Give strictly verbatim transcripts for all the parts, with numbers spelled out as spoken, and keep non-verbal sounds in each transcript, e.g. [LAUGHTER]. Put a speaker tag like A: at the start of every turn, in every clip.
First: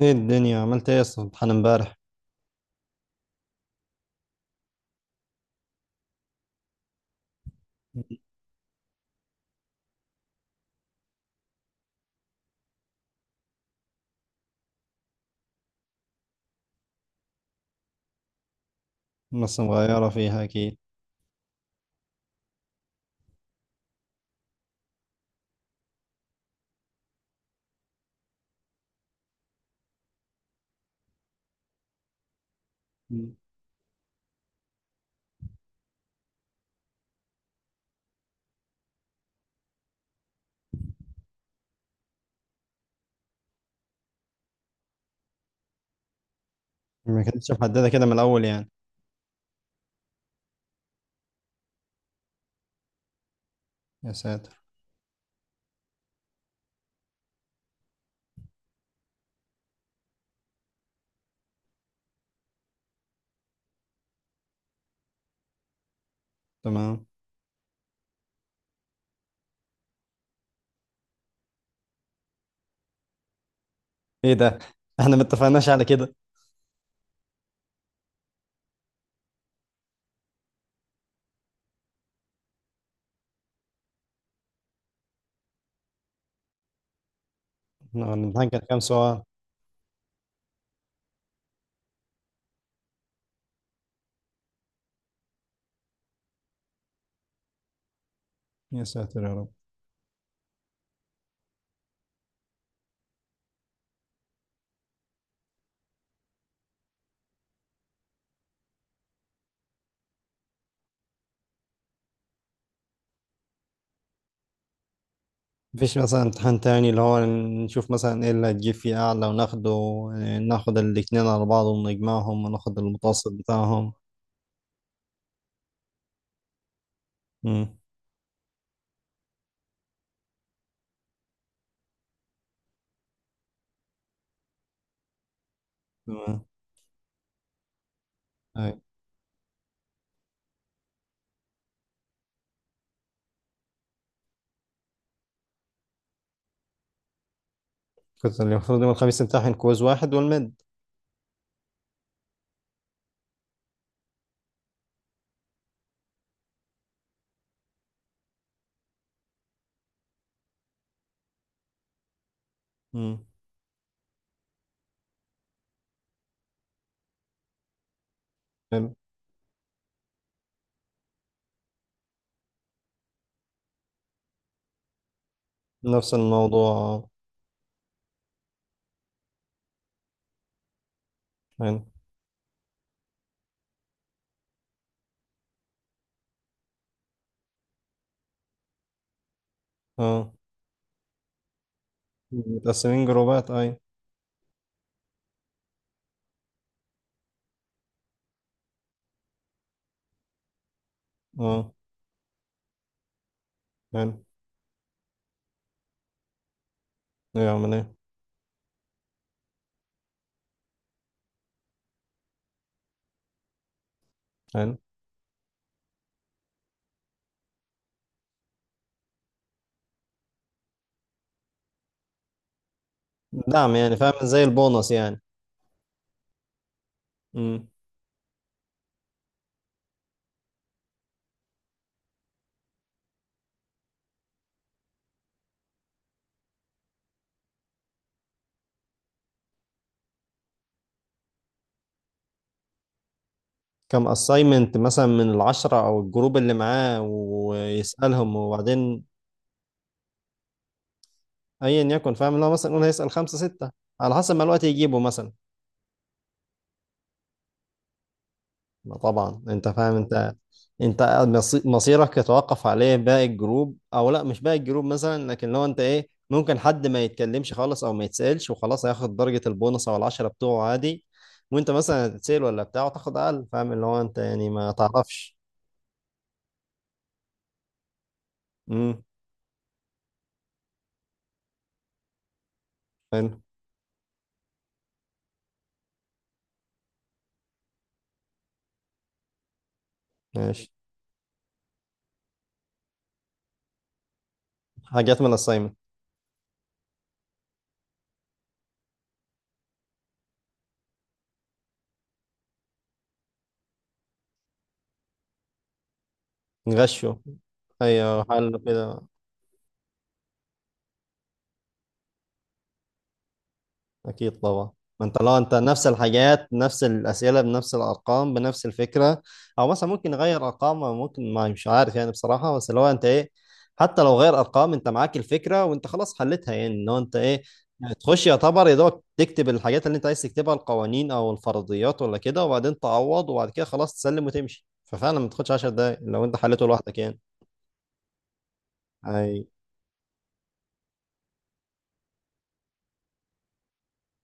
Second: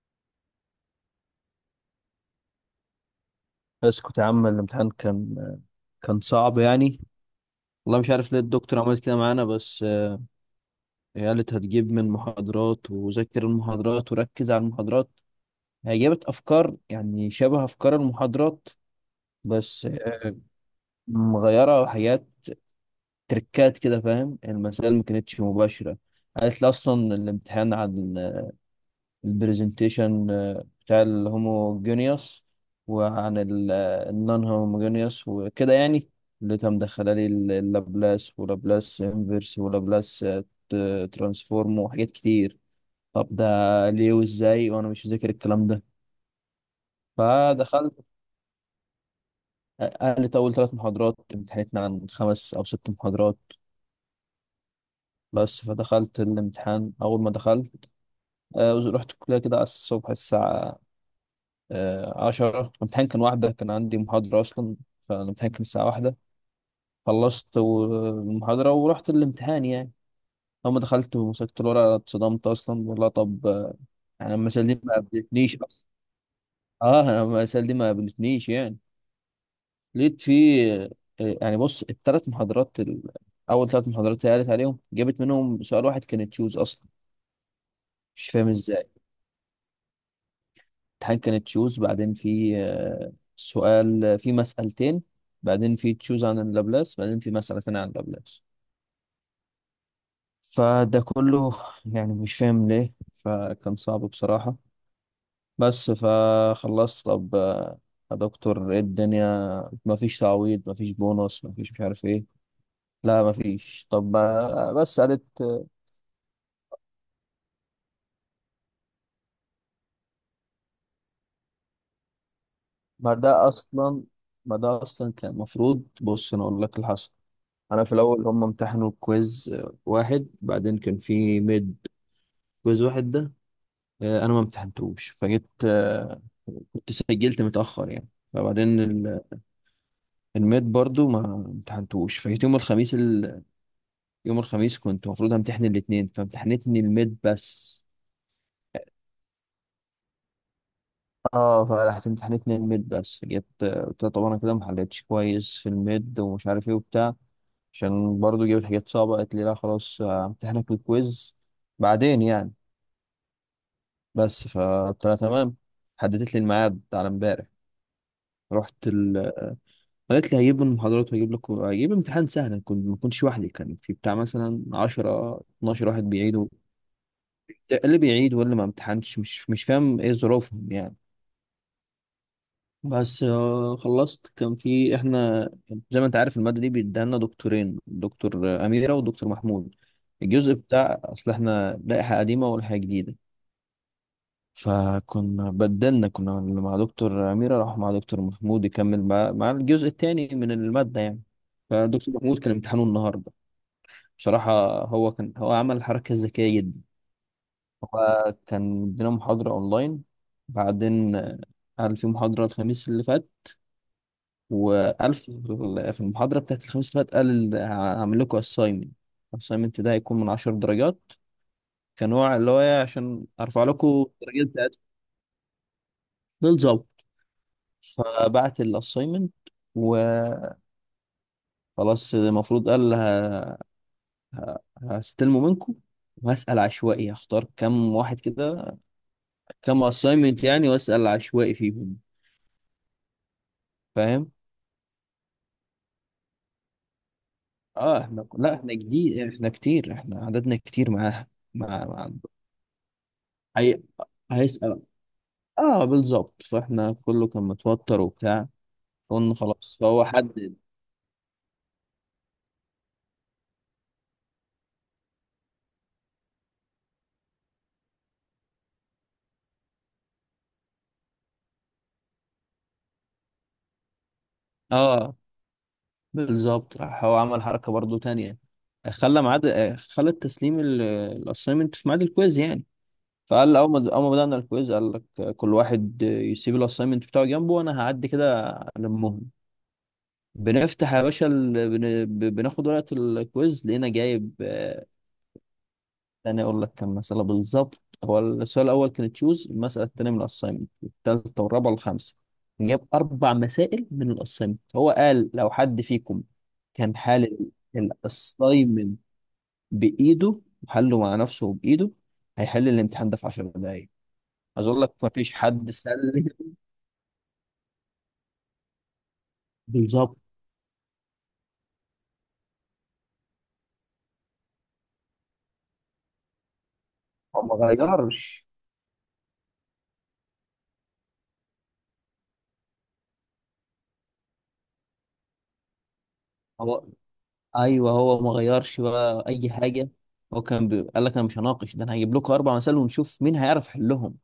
A: ايه الدنيا عملت ايه اصلا، امتحان امبارح؟
B: اسكت يا عم. الامتحان كان كان صعب يعني. والله مش عارف ليه الدكتور عملت كده معانا، بس آه، هي قالت هتجيب من محاضرات وذاكر المحاضرات وركز على المحاضرات. هي جابت افكار، يعني شبه افكار المحاضرات
A: نص
B: بس
A: مغيرة
B: آه،
A: فيها اكيد.
B: مغيره حاجات، تركات كده. فاهم؟ المسائل ما كانتش مباشره. قالت لي اصلا الامتحان عن البرزنتيشن آه، بتاع الهوموجينيوس
A: مم.
B: وعن النون هوموجينيوس وكده يعني، اللي كان مدخله لي ال- اللابلاس ولابلاس انفرس ولابلاس آه، ت- ترانسفورم وحاجات كتير. طب ده ليه وازاي وانا مش مذاكر الكلام ده؟
A: ما كانتش محددة
B: فدخلت.
A: كده من الاول يعني.
B: آه، قالت اول ثلاث محاضرات امتحنتنا عن خمس او ست محاضرات.
A: يا ساتر.
B: بس فدخلت الامتحان. اول ما دخلت آه، رحت الكليه كده على الصبح الساعه آه، عشرة. الامتحان كان واحدة، كان عندي محاضرة أصلا، فالامتحان كان الساعة واحدة.
A: تمام.
B: خلصت و- المحاضرة ورحت الامتحان يعني. أول ما دخلت ومسكت الورقة اتصدمت أصلا، والله. طب آه،
A: ايه
B: أنا
A: ده،
B: المسألة دي ما
A: احنا ما
B: قابلتنيش
A: اتفقناش على
B: أصلا.
A: كده.
B: أه، أنا المسألة دي ما قابلتنيش يعني. لقيت في آه، يعني بص، التلات محاضرات ال... أول تلات محاضرات اللي قالت عليهم جابت منهم سؤال واحد كانت تشوز أصلا.
A: إحنا
B: مش فاهم
A: الامتحان كان كام
B: إزاي.
A: سؤال؟
B: امتحان كان تشوز، بعدين في آه، سؤال، في مسألتين، بعدين في تشوز عن اللابلاس، بعدين في مسألتين عن اللابلاس.
A: يا ساتر يا رب.
B: فده كله يعني مش فاهم ليه، فكان صعب بصراحة. بس فخلصت. طب آه، يا دكتور، ايه الدنيا؟ مفيش تعويض؟ مفيش بونص؟ مفيش؟ مش عارف ايه. لا مفيش. طب آه، بس قالت آه،
A: مفيش مثلا امتحان تاني اللي هو نشوف مثلا ايه اللي هتجيب فيه اعلى وناخده؟ إيه، ناخد الاتنين على بعض ونجمعهم وناخد
B: ما
A: المتوسط
B: ده
A: بتاعهم.
B: اصلا، ما ده اصلا كان المفروض. بص انا اقول لك اللي حصل.
A: امم.
B: انا في الاول هم امتحنوا كويز واحد، بعدين كان في ميد. كويز واحد ده آه، انا ما امتحنتوش، فجيت آه،
A: تمام.
B: كنت سجلت متاخر يعني. فبعدين
A: أي.
B: ال- الميد برضو ما امتحنتوش، فجيت يوم الخميس ال... يوم الخميس كنت المفروض امتحن الاثنين، فامتحنتني الميد بس.
A: كنت المفروض يوم الخميس امتحن كويز واحد والمد.
B: اه فرحت امتحنتني الميد بس. جيت آه، قلت لها طب انا كده ما حلتش كويس في الميد ومش عارف ايه وبتاع، عشان برضو جبت حاجات صعبه. قالت لي لا خلاص، آه، امتحنك الكويز بعدين يعني.
A: امم.
B: بس فقلت لها تمام. حددت لي الميعاد على امبارح. رحت
A: حلو.
B: ال... قالت لي هجيب المحاضرات وهجيب لك، هجيب امتحان سهل. كنت ما كنتش وحدي، كان في بتاع مثلا عشرة اتناشر واحد
A: نفس
B: بيعيدوا،
A: الموضوع.
B: اللي بيعيد واللي ما امتحنش، مش مش فاهم ايه ظروفهم يعني.
A: حلو.
B: بس آه، خلصت. كان في احنا، زي ما انت عارف، المادة دي بيديها لنا دكتورين: دكتور آه، أميرة ودكتور محمود.
A: اه،
B: الجزء بتاع، اصل احنا لائحة قديمة ولائحة
A: متقسمين
B: جديدة،
A: جروبات اي.
B: فكنا بدلنا، كنا اللي مع دكتور أميرة راح مع دكتور محمود يكمل مع, مع الجزء الثاني من المادة يعني.
A: اه.
B: فدكتور محمود كان امتحانه النهاردة.
A: حلو.
B: بصراحة هو كان، هو عمل حركة ذكية جدا.
A: يعمل ايه؟
B: هو كان ادينا محاضرة أونلاين، بعدين آه، قال في محاضرة الخميس اللي فات.
A: حلو.
B: وقال في في المحاضرة بتاعت الخميس اللي فات قال ال- هعمل لكم أسايمنت. الأسايمنت ده هيكون من عشر درجات، كنوع اللي هو إيه، عشان أرفع
A: دعم يعني،
B: لكم
A: فاهم، زي
B: الدرجات بتاعتكم.
A: البونص يعني.
B: بالظبط.
A: امم.
B: فبعت الاساينمنت وخلاص. المفروض قال ه... ه... هستلمه منكم وهسأل عشوائي، هختار كام واحد كده، كام اساينمنت يعني، واسأل عشوائي فيهم.
A: كم
B: فاهم؟
A: اساينمنت مثلا من العشرة او الجروب اللي معاه،
B: اه، احنا
A: ويسألهم
B: لا، احنا
A: وبعدين؟
B: جديد، احنا كتير، احنا عددنا كتير معاها.
A: ايا
B: مع مع
A: يكن، فاهم، اللي هو مثلا يقول هيسأل خمسة ستة،
B: هي...
A: على حسب ما الوقت
B: هيسأل.
A: يجيبه مثلا.
B: اه بالظبط. فاحنا كله كان متوتر وبتاع.
A: ما
B: قلنا
A: طبعا انت
B: خلاص.
A: فاهم،
B: فهو
A: انت
B: حدد.
A: انت مصي- مصيرك يتوقف عليه، باقي الجروب او لا مش باقي الجروب مثلا، لكن لو انت ايه ممكن حد ما يتكلمش خالص او ما يتسألش وخلاص، هياخد درجة البونص او العشرة بتوعه عادي. وانت مثلا هتتسأل ولا بتاعه تاخد اقل، فاهم اللي هو انت يعني ما
B: اه
A: تعرفش.
B: بالظبط. راح هو عمل حركة برضو تانية،
A: امم.
B: خلى ميعاد، آه، خلى تسليم الاساينمنت في ميعاد الكويز يعني.
A: حلو.
B: فقال اول ما اول ما بدأنا الكويز قال لك كل واحد يسيب الاساينمنت بتاعه جنبه وانا هعدي كده. المهم،
A: ماشي.
B: بنفتح يا باشا ال... بن... ب- بناخد ورقة الكويز، لقينا جايب،
A: حاجات من الاساينمنت.
B: تاني اقول لك كم مسألة بالظبط: هو السؤال الاول كان تشوز، المسألة التانية من الاساينمنت، التالتة والرابعة والخامسة. جاب اربع مسائل من الاساينمنت. هو قال لو حد فيكم كان
A: غشوا.
B: حال
A: ايوه، حلو كده.
B: الاساينمنت بايده وحله مع نفسه بايده هيحل الامتحان ده في 10 دقايق.
A: اكيد
B: عايز
A: طبعا.
B: اقول لك
A: ما
B: ما
A: انت
B: فيش
A: لو انت
B: حد
A: نفس
B: سأل.
A: الحاجات، نفس الاسئله بنفس الارقام بنفس الفكره، او مثلا ممكن
B: بالظبط.
A: نغير ارقام، أو ممكن ما مش عارف يعني بصراحه، بس لو انت ايه، حتى لو غير ارقام انت معاك الفكره وانت خلاص حلتها يعني، ان هو انت
B: هو
A: ايه
B: ما
A: تخش
B: غيرش.
A: يعتبر يا دوبك تكتب الحاجات اللي انت عايز تكتبها، القوانين او الفرضيات ولا كده، وبعدين تعوض، وبعد كده خلاص تسلم وتمشي، ففعلا ما تاخدش عشر دقايق لو انت حلته
B: هو
A: لوحدك يعني.
B: ايوه، هو ما غيرش بقى
A: اي
B: اي حاجة. هو كان بي... قال لك انا مش هناقش ده، انا هجيب لكم اربع مسائل ونشوف مين هيعرف يحلهم،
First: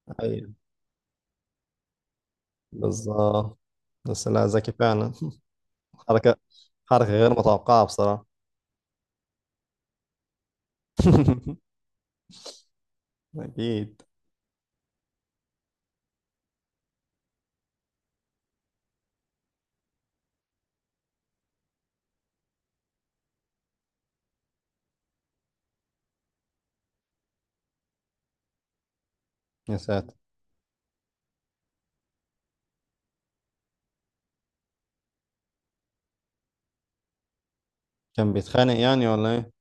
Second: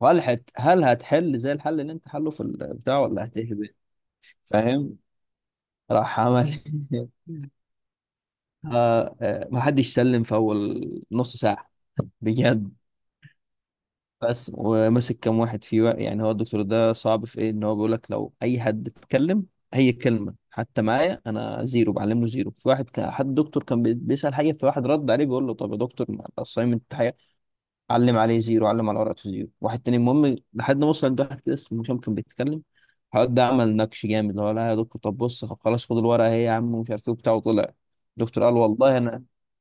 B: وهل
A: اي
B: هت... هل هتحل زي الحل اللي انت حله في البتاع ولا
A: بالظبط.
B: هتهبط.
A: بس لا، ذكي
B: فاهم؟
A: فعلا. [LAUGHS]
B: راح
A: حركه،
B: عمل [LAUGHS]
A: حركه غير متوقعه بصراحه.
B: آه، آه، ما حدش سلم في اول نص
A: [LAUGHS]
B: ساعه، بجد.
A: أكيد.
B: بس ومسك كام واحد فيه بقى. يعني هو الدكتور ده صعب في ايه؟ ان هو بيقول لك لو اي حد اتكلم اي كلمه حتى معايا انا زيرو، بعلمه زيرو. في واحد كان، حد دكتور كان بي- بيسال حاجه، في واحد رد عليه بيقول له طب يا دكتور ما الاساينمنت. علم عليه زيرو، علم على ورقته زيرو.
A: يا
B: واحد تاني.
A: ساتر.
B: المهم لحد ما وصل عند واحد كده اسمه هشام كان بيتكلم. الواد ده عمل نكش جامد، اللي هو لا يا دكتور، طب بص، طب خلاص خد الورقه اهي يا عم، ومش عارف ايه وبتاع، وطلع.
A: كان
B: الدكتور قال
A: بيتخانق
B: والله
A: يعني
B: انا،
A: ولا إيه؟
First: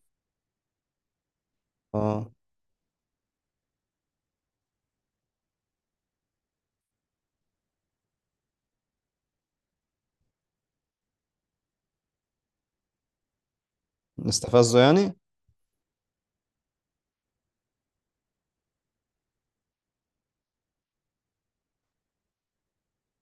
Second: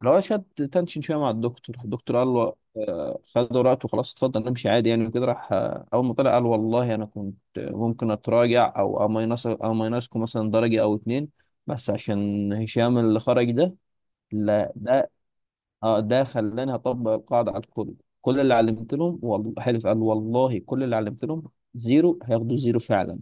B: اللي هو شد تنشن شويه مع الدكتور. الدكتور قال
A: آه.
B: له آه، خد ورقته خلاص، اتفضل امشي عادي يعني. وكده راح. آه، اول ما طلع قال والله انا كنت ممكن اتراجع او امينص، امينصكم مثلا درجه او اتنين، بس عشان هشام اللي خرج ده. لا
A: نستفزه
B: ده،
A: يعني؟
B: اه ده خلاني هطبق القاعده على الكل. كل اللي علمت لهم، والله حلف، قال والله كل اللي علمت لهم زيرو هياخدوا زيرو فعلا.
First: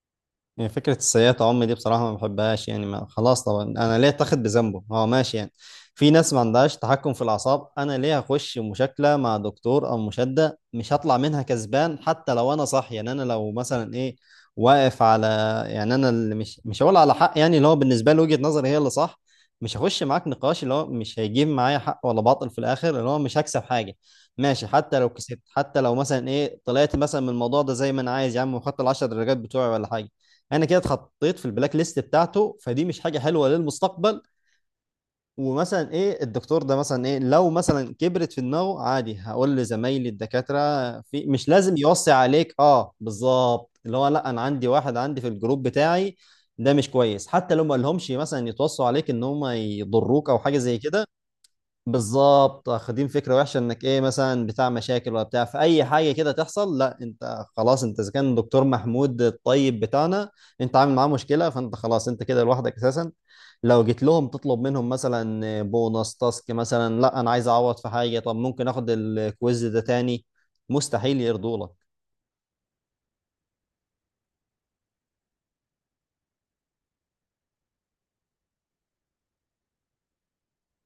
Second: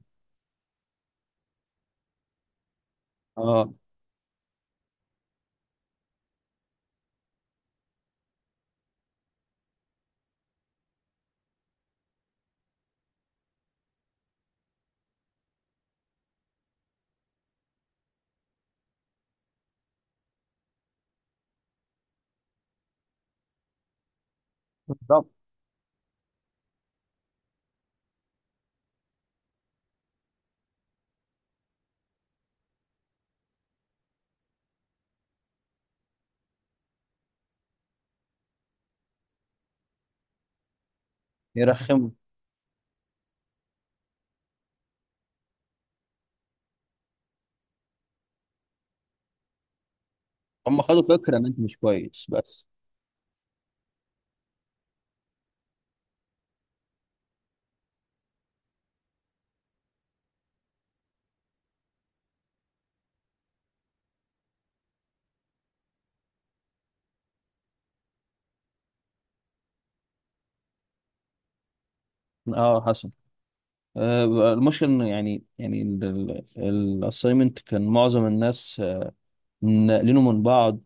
A: يعني فكرة السيئة عم دي بصراحة ما بحبهاش يعني، ما خلاص طبعا
B: اه
A: أنا ليه أتاخد بذنبه هو، ماشي يعني. في ناس ما عندهاش تحكم في الأعصاب، أنا ليه أخش مشاكلة مع دكتور أو مشادة مش هطلع منها كسبان، حتى لو أنا صح يعني. أنا لو مثلا إيه واقف على، يعني أنا اللي مش مش هقول على حق يعني، اللي هو بالنسبة لي وجهة نظري هي اللي صح. مش هخش معاك نقاش اللي هو مش هيجيب معايا حق ولا باطل في الآخر، اللي هو مش هكسب حاجة. ماشي حتى لو
B: بالظبط.
A: كسبت، حتى لو مثلا إيه طلعت مثلا من الموضوع ده زي ما أنا عايز يا عم، وخدت العشر درجات بتوعي ولا حاجة، انا كده اتحطيت في البلاك ليست بتاعته، فدي مش حاجه حلوه للمستقبل. ومثلا ايه، الدكتور ده مثلا ايه لو مثلا كبرت في دماغه، عادي هقول لزمايلي الدكاتره، في مش لازم
B: يرخموا.
A: يوصي عليك، اه بالظبط اللي هو لا، انا عندي واحد عندي في الجروب بتاعي ده مش كويس. حتى لو ما قالهمش مثلا يتوصوا عليك ان هم يضروك او حاجه زي
B: هم خدوا
A: كده،
B: فكره ان انت مش كويس، بس.
A: بالظبط واخدين فكره وحشه انك ايه مثلا بتاع مشاكل ولا بتاع في اي حاجه كده تحصل، لا انت خلاص انت، اذا كان دكتور محمود الطيب بتاعنا انت عامل معاه مشكله، فانت خلاص انت كده لوحدك اساسا. لو جيت لهم تطلب منهم مثلا بونص تاسك مثلا، لا انا عايز اعوض في حاجه، طب ممكن اخد الكويز ده تاني، مستحيل يرضوا لك.
B: اه حسن. آه المشكله انه يعني يعني الاساينمنت كان معظم الناس آه، ناقلينه من بعض.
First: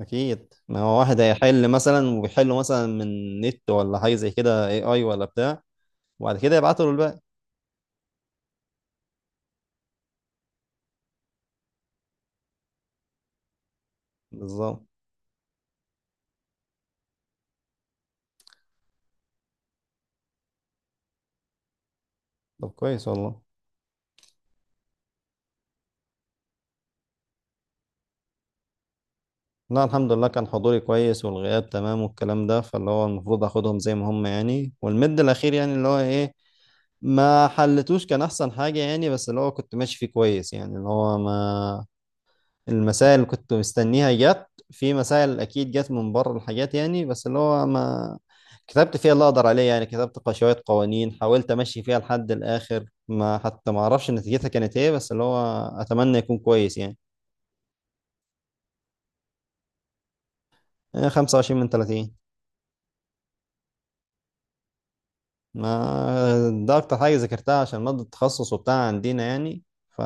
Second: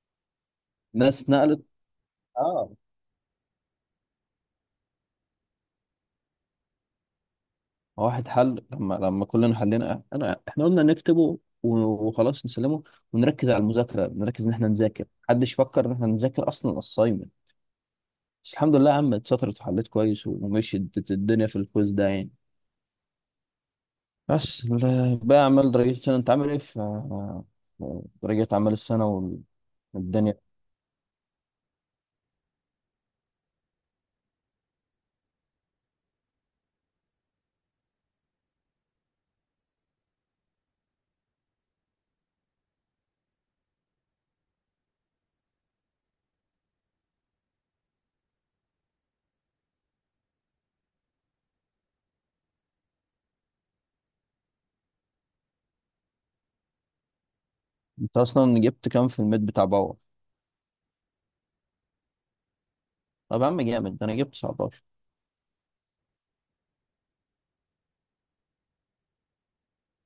A: اكيد، ما هو واحد
B: ناس نقلت.
A: هيحل مثلا ويحله
B: اه
A: مثلا من نت ولا حاجه زي كده، اي اي ولا بتاع. وبعد كده يبعتوا له الباقي.
B: واحد حل. لما لما كلنا حلينا انا، احنا قلنا نكتبه وخلاص نسلمه ونركز على المذاكره، نركز ان احنا
A: بالظبط.
B: نذاكر. محدش فكر ان احنا نذاكر اصلا الاساينمنت. بس الحمد لله يا عم اتسطرت وحليت كويس ومشيت الدنيا في الكويز ده يعني.
A: طب كويس والله.
B: بس ال- بقى اعمال، رجعت السنه. انت عامل ايه في رجعت اعمال السنه
A: لا الحمد لله،
B: والدنيا؟
A: كان حضوري كويس والغياب تمام والكلام ده، فاللي هو المفروض اخدهم زي ما هم يعني، والمد الاخير يعني اللي هو ايه ما حلتوش كان احسن حاجة يعني، بس اللي هو كنت ماشي فيه كويس يعني، اللي هو ما المسائل اللي كنت مستنيها جت، في مسائل اكيد جت من بره الحاجات يعني، بس اللي هو ما كتبت فيها اللي اقدر عليه يعني، كتبت ق- شوية قوانين حاولت امشي فيها لحد الاخر، ما حتى ما اعرفش نتيجتها كانت ايه، بس اللي هو اتمنى يكون كويس يعني.
B: انت اصلا جبت كام في الميد بتاع باور؟
A: خمسة وعشرين من ثلاثين.
B: طب يا عم جامد ده، انا جبت تسعتاشر.
A: ما ده اكتر حاجه ذاكرتها عشان ماده التخصص وبتاع عندنا يعني. ف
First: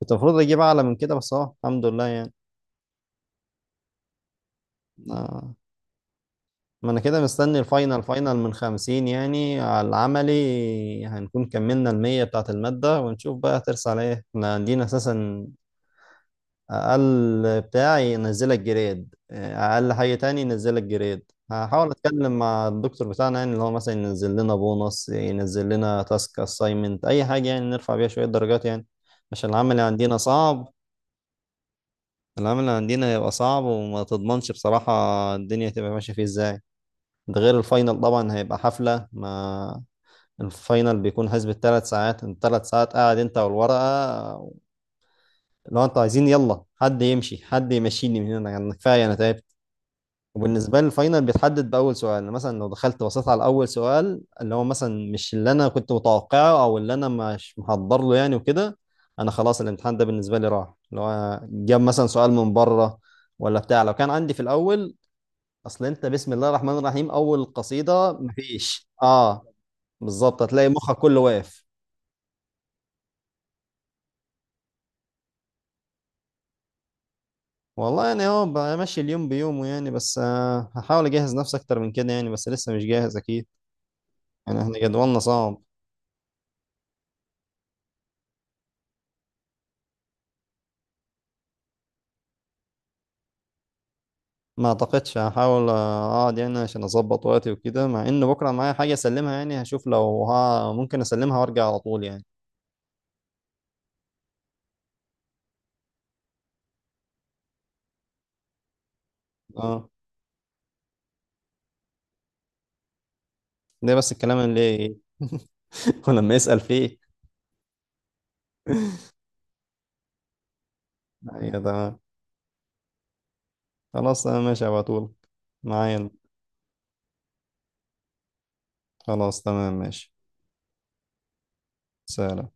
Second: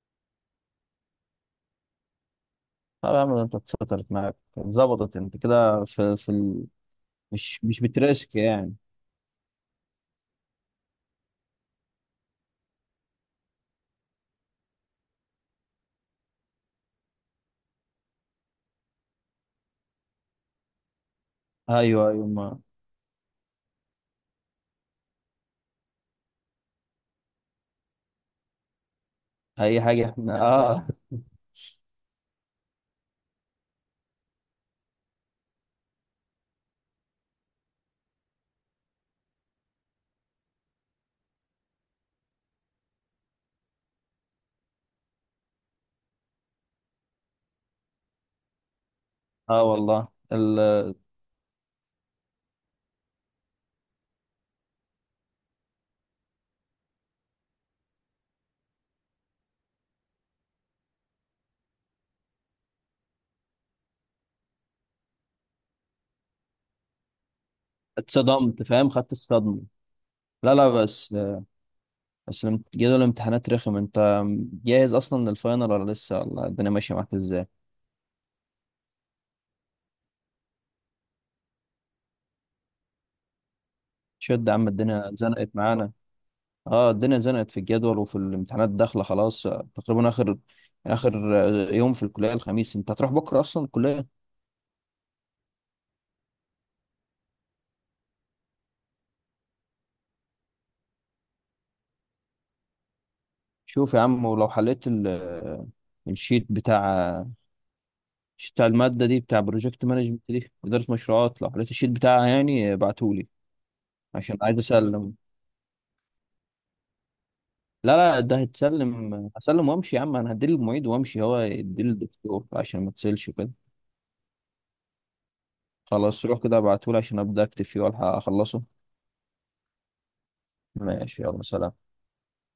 A: كنت المفروض اجيب اعلى من كده، بس اهو الحمد لله يعني.
B: طب يا عم ده انت اتسطرت معاك، اتظبطت انت
A: آه،
B: كده في في ال...
A: ما انا كده مستني
B: مش مش
A: الفاينل،
B: بتراسك
A: فاينل من
B: يعني.
A: خمسين يعني، على العملي هنكون كملنا المية بتاعت المادة، ونشوف بقى هترسى على ايه، احنا عندنا اساسا اقل بتاعي ينزلك جريد، اقل حاجه تاني ينزلك جريد. هحاول
B: ايوه ايوه
A: اتكلم
B: ما،
A: مع الدكتور بتاعنا يعني اللي هو مثلا ينزل لنا بونص، ينزل لنا تاسك اساينمنت اي حاجه يعني نرفع بيها شويه درجات يعني، عشان العمل
B: اي حاجه
A: عندنا
B: احنا
A: صعب.
B: اه.
A: العمل عندنا هيبقى صعب وما تضمنش بصراحه الدنيا هتبقى ماشيه فيه ازاي، ده غير الفاينل طبعا هيبقى حفله. ما الفاينل بيكون حسب الثلاث ساعات، الثلاث ساعات قاعد انت والورقه، لو انتوا عايزين يلا حد يمشي، حد يمشيني من هنا يعني كفايه انا تعبت.
B: اه والله ال...
A: وبالنسبة لي الفاينل بيتحدد بأول سؤال، يعني مثلا لو دخلت بصيت على أول سؤال اللي هو مثلا مش اللي أنا كنت متوقعه أو اللي أنا مش محضر له يعني وكده، أنا خلاص الامتحان ده بالنسبة لي راح، اللي هو جاب مثلا سؤال من بره ولا بتاع، لو كان عندي في الأول أصل أنت بسم الله الرحمن الرحيم، أول قصيدة
B: اتصدمت،
A: مفيش
B: فاهم، خدت
A: أه،
B: الصدمه.
A: بالظبط
B: لا
A: هتلاقي
B: لا،
A: مخك
B: بس
A: كله واقف.
B: بس لما جدول الامتحانات رخم، انت جاهز اصلا للفاينل ولا لسه؟ ولا الدنيا ماشيه معاك ازاي؟
A: والله يعني هو بمشي اليوم بيومه يعني، بس آه، هحاول أجهز نفسي أكتر من كده يعني، بس لسه مش جاهز أكيد.
B: شد يا
A: يعني
B: عم،
A: احنا
B: الدنيا
A: جدولنا
B: زنقت
A: صعب.
B: معانا. اه الدنيا زنقت في الجدول وفي الامتحانات، داخله خلاص تقريبا. اخر اخر يوم في الكليه الخميس. انت هتروح بكره اصلا الكليه؟
A: ما اعتقدش، هحاول اقعد يعني عشان اظبط وقتي وكده، مع ان بكره معايا حاجه اسلمها يعني، هشوف لو ها ممكن اسلمها وارجع على طول يعني.
B: شوف يا عم، ولو حليت ال... الشيت بتاع، مش بتاع المادة دي، بتاع بروجكت
A: اه
B: مانجمنت دي، إدارة مشروعات، لو حضرتك الشيت بتاعها يعني ابعتهولي
A: ده بس
B: عشان
A: الكلام
B: عايز
A: اللي
B: أسلم.
A: [LAUGHS] ولما يسأل فيه.
B: لا لا ده هتسلم، هسلم وامشي يا عم. انا هديه للمعيد وامشي، هو
A: ايوه
B: يديه
A: تمام.
B: للدكتور عشان ما تسلش وكده.
A: خلاص انا ماشي على طول معايا.
B: خلاص روح كده، ابعتهولي عشان ابدا اكتب فيه والحق اخلصه.
A: خلاص تمام ماشي.
B: ماشي، يلا سلام.
A: سلام.